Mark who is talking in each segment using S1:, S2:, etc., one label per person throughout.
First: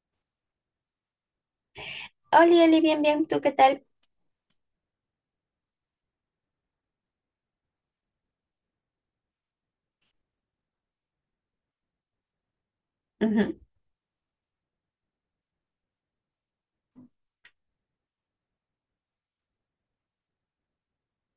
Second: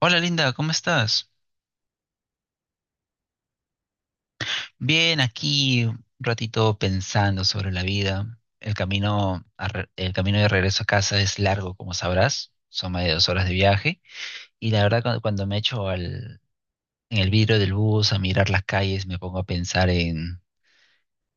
S1: Hola Linda, ¿cómo estás?
S2: Oli, Oli, bien, bien, ¿tú qué tal?
S1: Bien, aquí un ratito pensando sobre la vida. El camino, el camino de regreso a casa es largo, como sabrás. Son más de 2 horas de
S2: Ujú.
S1: viaje. Y la verdad, cuando me echo al, en el vidrio del bus a mirar las calles, me pongo a pensar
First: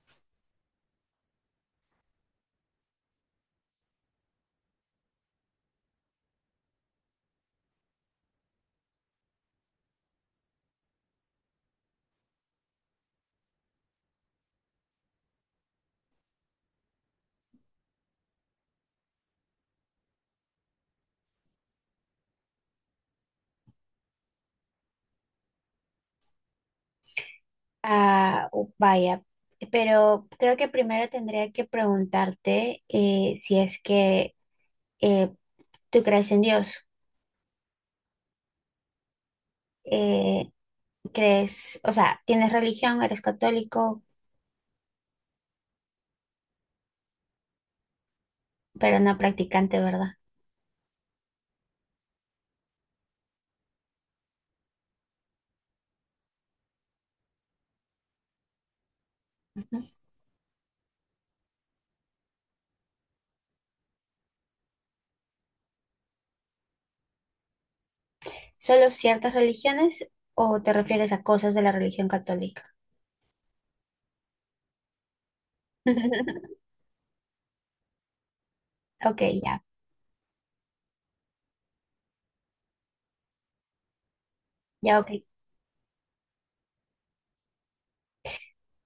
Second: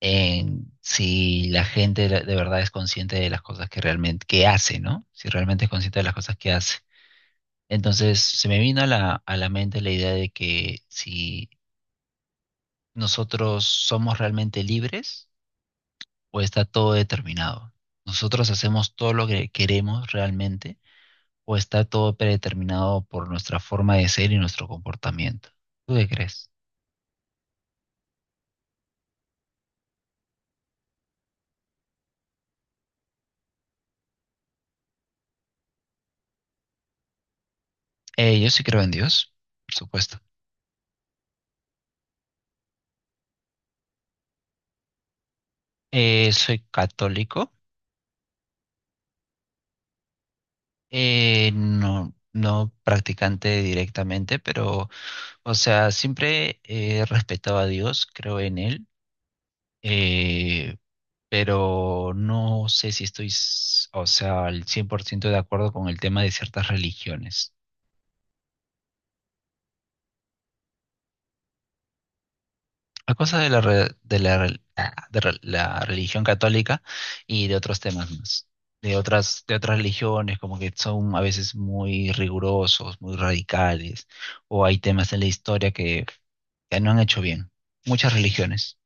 S1: en si la gente de verdad es consciente de las cosas que realmente que hace, ¿no? Si realmente es consciente de las cosas que hace. Entonces, se me vino a la mente la idea de que si ¿nosotros somos realmente libres o está todo determinado? ¿Nosotros hacemos todo lo que queremos realmente o está todo predeterminado por nuestra forma de ser y nuestro comportamiento? ¿Tú qué crees?
S2: Ah, oh, vaya, pero creo que primero tendría que preguntarte si es que eh, tú crees en Dios.
S1: Yo sí creo en Dios, por supuesto.
S2: Eh, crees, o sea, tienes religión, eres católico,
S1: Soy católico,
S2: pero no practicante, ¿verdad?
S1: no, no practicante directamente, pero, o sea, siempre he respetado a Dios, creo en Él.
S2: Ujú.
S1: Eh, pero no sé si estoy, o sea, al 100% de acuerdo con el tema de ciertas religiones.
S2: ¿Solo ciertas religiones o te refieres a cosas de la religión católica?
S1: A cosas de la, re- de la, rel- ah, de re- la religión católica y de otros temas más.
S2: Ok,
S1: De
S2: ya,
S1: otras religiones, como que son a veces muy rigurosos, muy radicales, o hay
S2: ya,
S1: temas en
S2: ok.
S1: la historia que no han hecho bien. Muchas religiones.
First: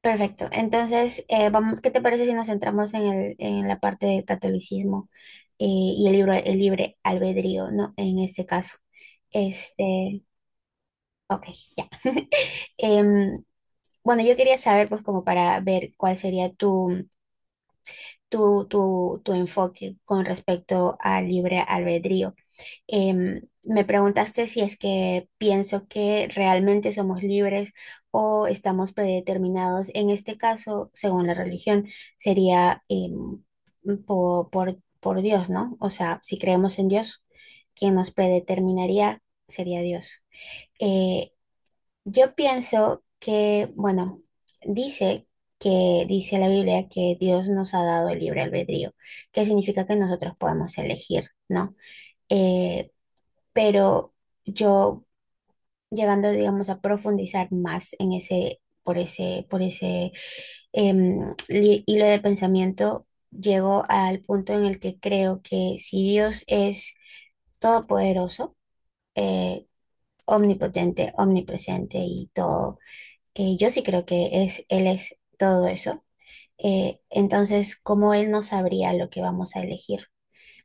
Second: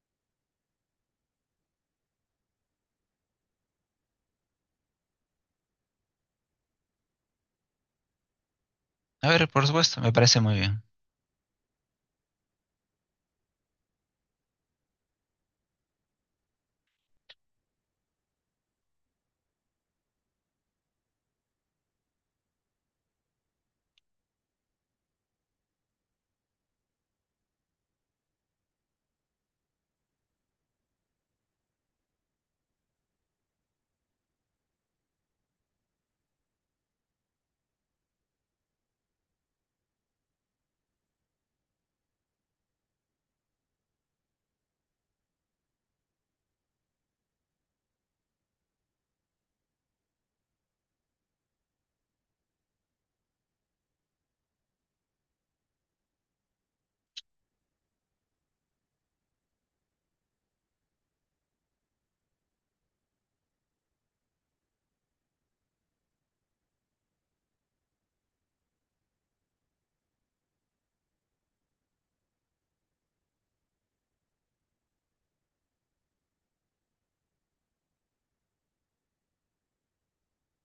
S2: Perfecto. Entonces, vamos, ¿qué te parece si nos centramos en la parte del catolicismo y el libre albedrío, ¿no? En este caso.
S1: A ver, por supuesto, me
S2: Este,
S1: parece muy bien.
S2: ok, ya. Em, bueno, yo quería saber, pues, como para ver cuál sería tu enfoque con respecto al libre albedrío. Me preguntaste si es que pienso que realmente somos libres o estamos predeterminados. En este caso, según la religión, sería por Dios, ¿no? O sea, si creemos en Dios, quien nos predeterminaría sería Dios. Eh, yo pienso que, bueno, dice dice la Biblia que Dios nos ha dado el libre albedrío, que significa que nosotros podemos elegir, ¿no? Eh, pero yo llegando, digamos, a profundizar más en ese hilo de pensamiento, llego al punto en el que creo que si Dios es todopoderoso, eh, omnipotente, omnipresente y todo, que yo sí creo que es, Él es todo eso, entonces, ¿cómo Él no sabría lo que vamos a elegir?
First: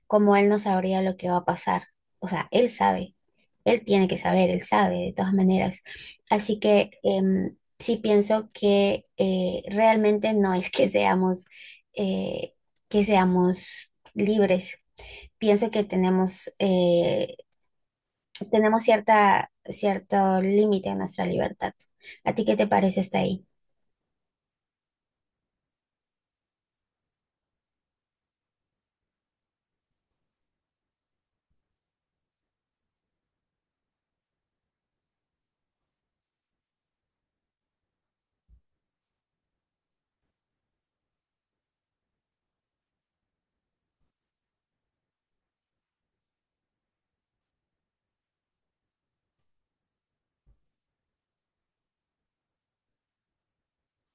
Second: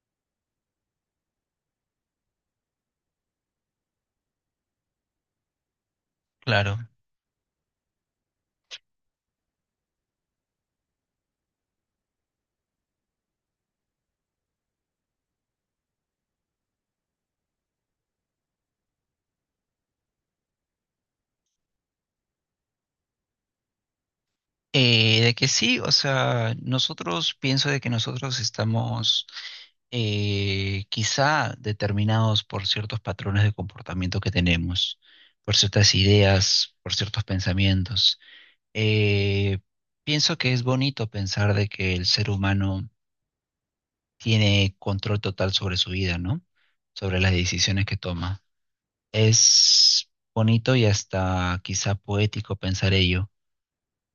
S2: Como él no sabría lo que va a pasar. O sea, él sabe, él tiene que saber, él sabe de todas maneras. Así
S1: Claro.
S2: que sí pienso que realmente no es eh, que seamos libres. Pienso que tenemos, tenemos cierto límite en nuestra libertad. ¿A ti qué te parece hasta ahí?
S1: De que sí, o sea, nosotros pienso de que nosotros estamos quizá determinados por ciertos patrones de comportamiento que tenemos, por ciertas ideas, por ciertos pensamientos. Eh, Pienso que es bonito pensar de que el ser humano tiene control total sobre su vida, ¿no? Sobre las decisiones que toma. Es bonito y hasta quizá poético pensar ello,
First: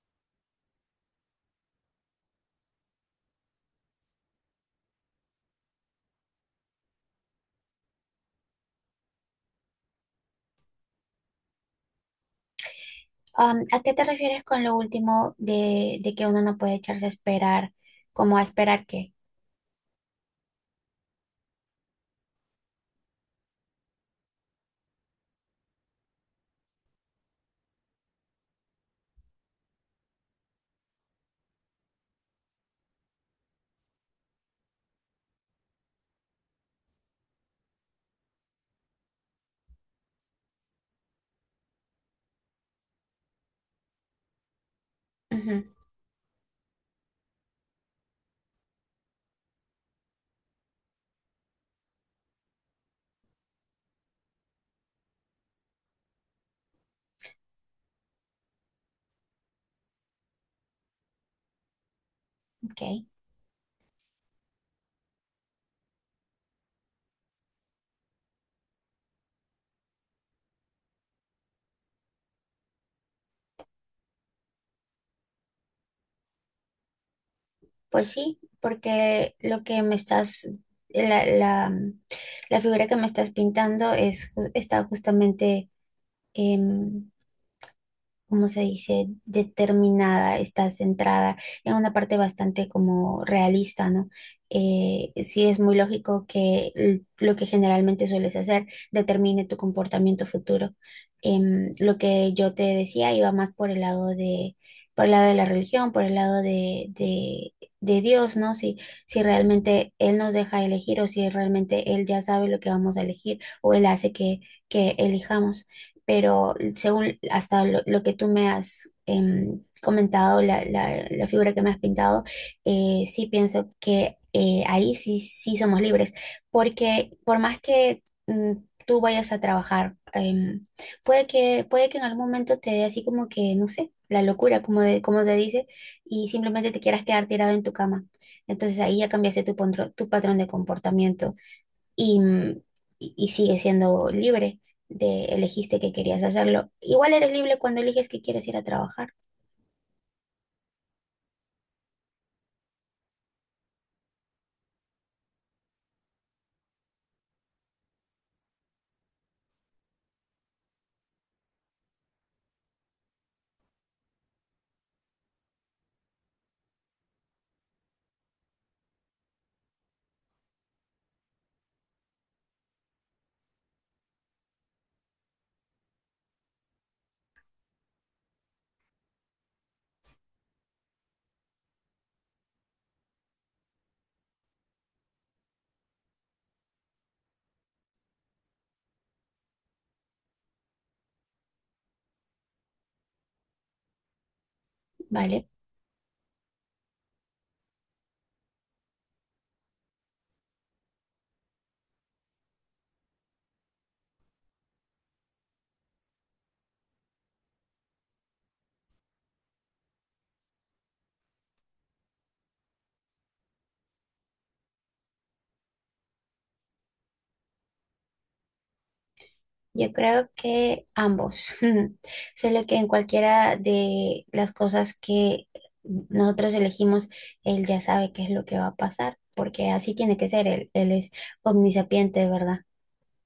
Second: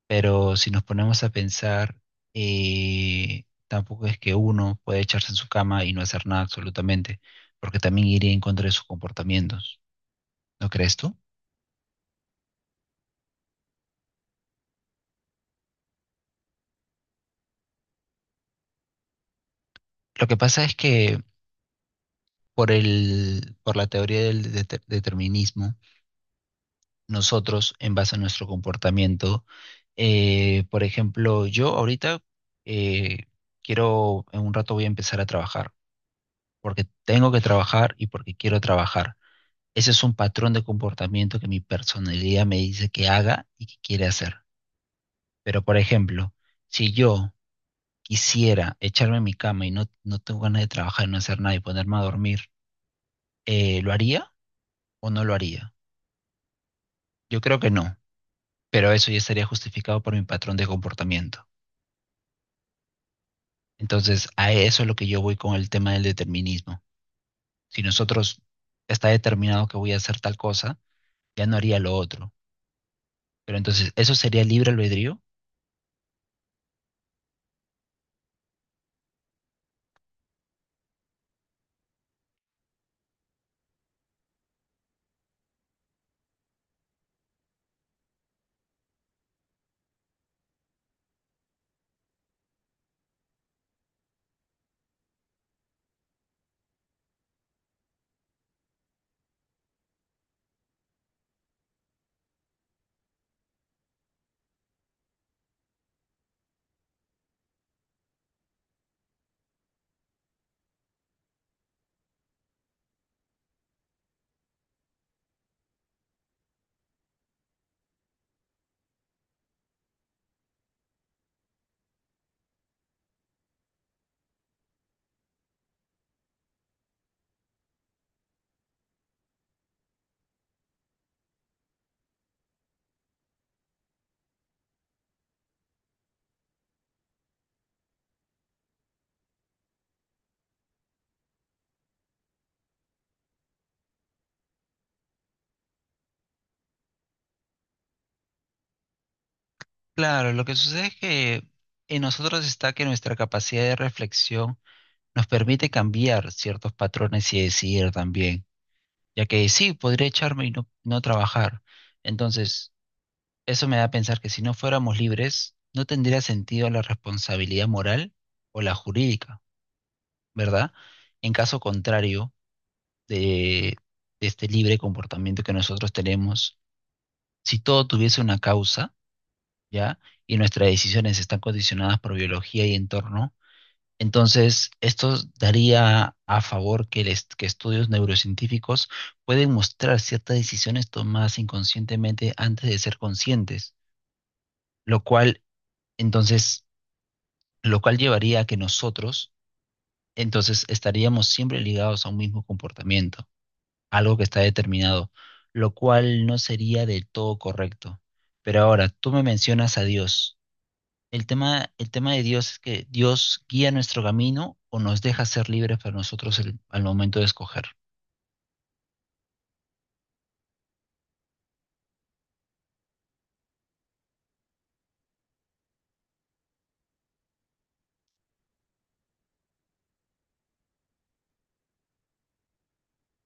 S1: pero si nos ponemos a pensar, tampoco es que uno puede echarse en su cama y no hacer nada absolutamente, porque también iría en contra de sus comportamientos. ¿No crees tú?
S2: ¿A qué te refieres con lo último de que uno no puede echarse a esperar? ¿Cómo a esperar qué?
S1: Lo que pasa es que por la teoría del determinismo, nosotros, en base a nuestro comportamiento, por ejemplo, yo ahorita eh, quiero, en un rato voy a empezar a trabajar, porque tengo que trabajar y porque quiero trabajar. Ese es un patrón de comportamiento que mi personalidad me dice que haga y que quiere hacer.
S2: Ujú,
S1: Pero, por ejemplo, si yo quisiera echarme en mi cama y no, no tengo ganas de trabajar, no hacer nada y ponerme a dormir, ¿lo haría o no lo haría? Yo creo que no, pero eso ya estaría justificado por mi patrón de comportamiento.
S2: ok.
S1: Entonces, a eso es lo que yo voy con el tema del determinismo. Si nosotros está determinado que voy a hacer tal cosa, ya no haría lo otro. Pero entonces, ¿eso sería libre albedrío?
S2: Pues sí, porque lo que me estás, la, la, la figura que me estás pintando es, está justamente em, cómo se dice, determinada, está centrada en una parte bastante como realista, ¿no? Sí es muy lógico que lo que generalmente sueles hacer determine tu comportamiento futuro. Lo que yo te decía iba más por el lado de, por el lado de la religión, por el lado de Dios, ¿no? Si, si realmente Él nos deja elegir o si realmente Él ya sabe lo que vamos a elegir o Él hace que elijamos, pero según hasta lo que tú me has comentado, la figura que me has pintado, sí pienso que ahí sí, sí somos libres, porque por más que tú vayas a trabajar, puede que en algún momento te dé así como que, no sé, la locura, como, de, como se dice, y simplemente te quieras quedar tirado en tu cama. Entonces ahí ya cambiaste tu, tu patrón de comportamiento y, y sigue siendo libre de elegiste que querías hacerlo. Igual eres libre cuando eliges que quieres ir a trabajar,
S1: Claro, lo que sucede es que en nosotros está que nuestra capacidad de reflexión nos permite cambiar ciertos patrones y decidir también, ya que sí, podría echarme y no, no trabajar. Entonces, eso me da a pensar que si no fuéramos libres, no tendría sentido la responsabilidad moral o la jurídica, ¿verdad? En caso contrario de, de este libre comportamiento que nosotros tenemos, si todo tuviese una causa, ¿ya? Y nuestras decisiones están condicionadas por biología y entorno. Entonces, esto daría a favor que, el que estudios neurocientíficos pueden mostrar ciertas decisiones tomadas inconscientemente antes de ser conscientes, lo cual,
S2: ¿vale?
S1: entonces, lo cual llevaría a que nosotros, entonces, estaríamos siempre ligados a un mismo comportamiento, algo que está determinado, lo cual no sería del todo correcto. Pero ahora, tú me mencionas a Dios. El tema de Dios es que Dios guía nuestro camino o nos deja ser libres para nosotros al momento de escoger.
S2: Yo creo que ambos, solo que en cualquiera de las cosas que nosotros elegimos, él ya sabe qué es lo que va a pasar, porque así tiene que ser, él es omnisapiente, ¿verdad?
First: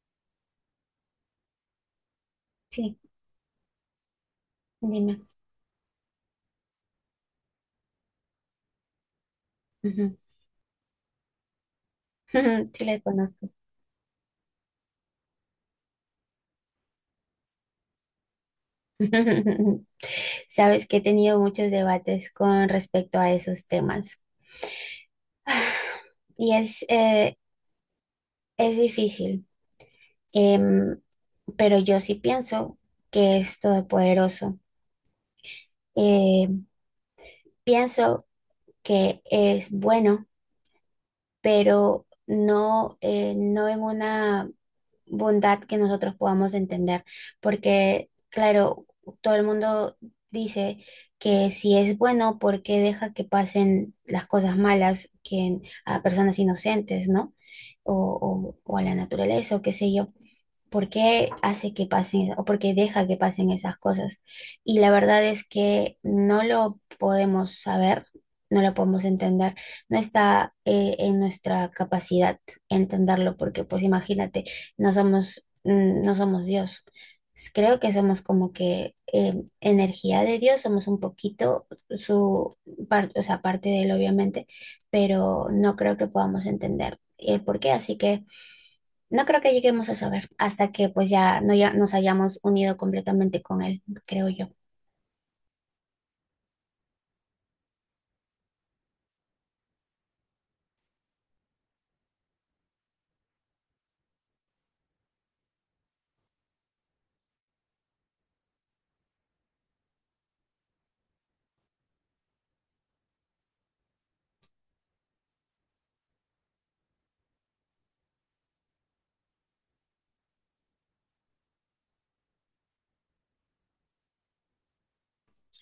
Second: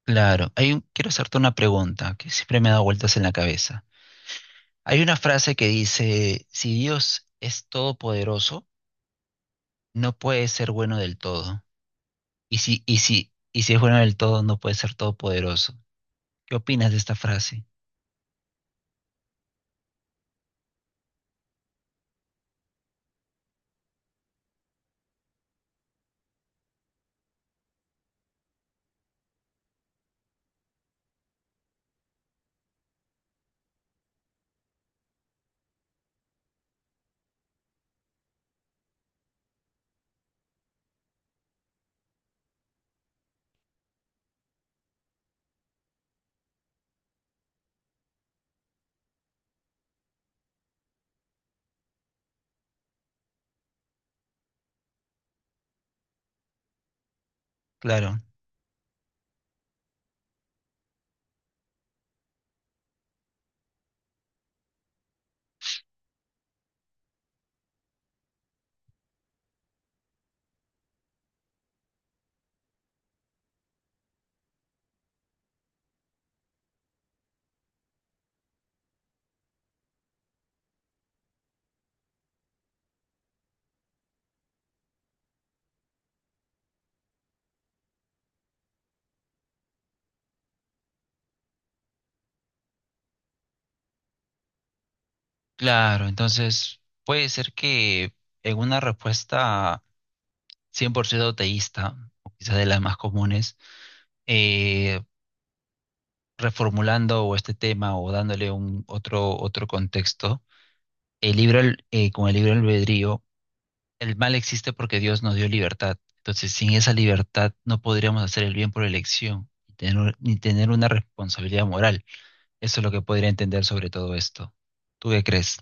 S1: Claro, quiero hacerte una pregunta que siempre me ha dado
S2: Sí,
S1: vueltas en la cabeza. Hay una
S2: dime.
S1: frase que dice, si Dios es todopoderoso,
S2: Ujú.
S1: no puede ser bueno del todo. Y si,
S2: Sí,
S1: y
S2: le
S1: si,
S2: conozco.
S1: y si es bueno del todo, no puede ser todopoderoso. ¿Qué opinas de esta frase?
S2: Sabes que he tenido muchos debates con respecto a esos temas. Y es difícil, em, pero yo sí pienso que es todopoderoso. Eh, pienso que es bueno, pero no, no en una bondad que nosotros podamos entender, porque claro, todo el mundo dice que si es bueno, ¿por qué deja que pasen las cosas malas que, a personas inocentes, ¿no?
S1: Claro,
S2: O, o a la naturaleza o qué sé yo. ¿Por qué hace que pasen o por qué deja que pasen esas cosas? Y la verdad es que no lo podemos saber, no lo podemos entender, no está en nuestra capacidad entenderlo, porque pues imagínate, no somos, no somos Dios. Creo que somos como que energía de Dios, somos un poquito su parte, o sea, parte de él obviamente, pero no creo que podamos entender el por qué, así que no creo que lleguemos a saber hasta que pues ya, no, ya nos hayamos unido completamente con él, creo yo.
S1: claro. Entonces, puede ser que en una respuesta 100% teísta, o quizás de las más comunes, eh, reformulando o este tema o dándole un otro, otro contexto, el libro, con el libro albedrío, el mal existe porque Dios nos dio libertad. Entonces, sin esa libertad no podríamos hacer el bien por elección ni tener, ni tener una responsabilidad moral. Eso es lo que podría entender sobre todo esto. ¿Tú qué crees?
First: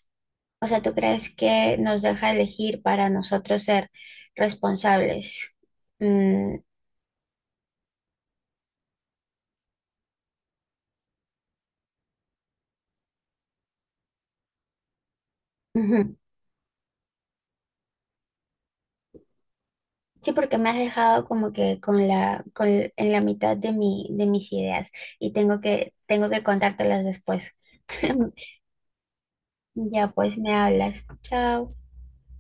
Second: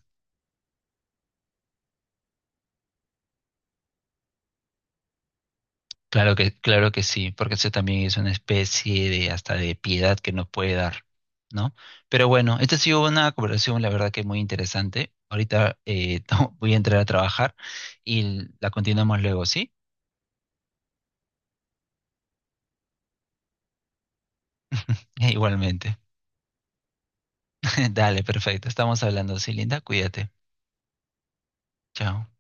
S2: O sea, ¿tú crees que nos deja elegir para nosotros ser responsables? Mm,
S1: Claro que sí, porque eso también es una especie de hasta de piedad que nos puede dar, ¿no? Pero bueno, esta ha sido una conversación, la verdad que muy interesante. Ahorita
S2: ujú.
S1: voy a entrar a trabajar y la continuamos luego, ¿sí?
S2: Sí, porque me has dejado como que con con, en la mitad de mis ideas y
S1: Igualmente.
S2: tengo que contártelas después.
S1: Dale, perfecto. Estamos hablando, sí, linda.
S2: Ya
S1: Cuídate.
S2: pues me hablas. Chao.
S1: Chao.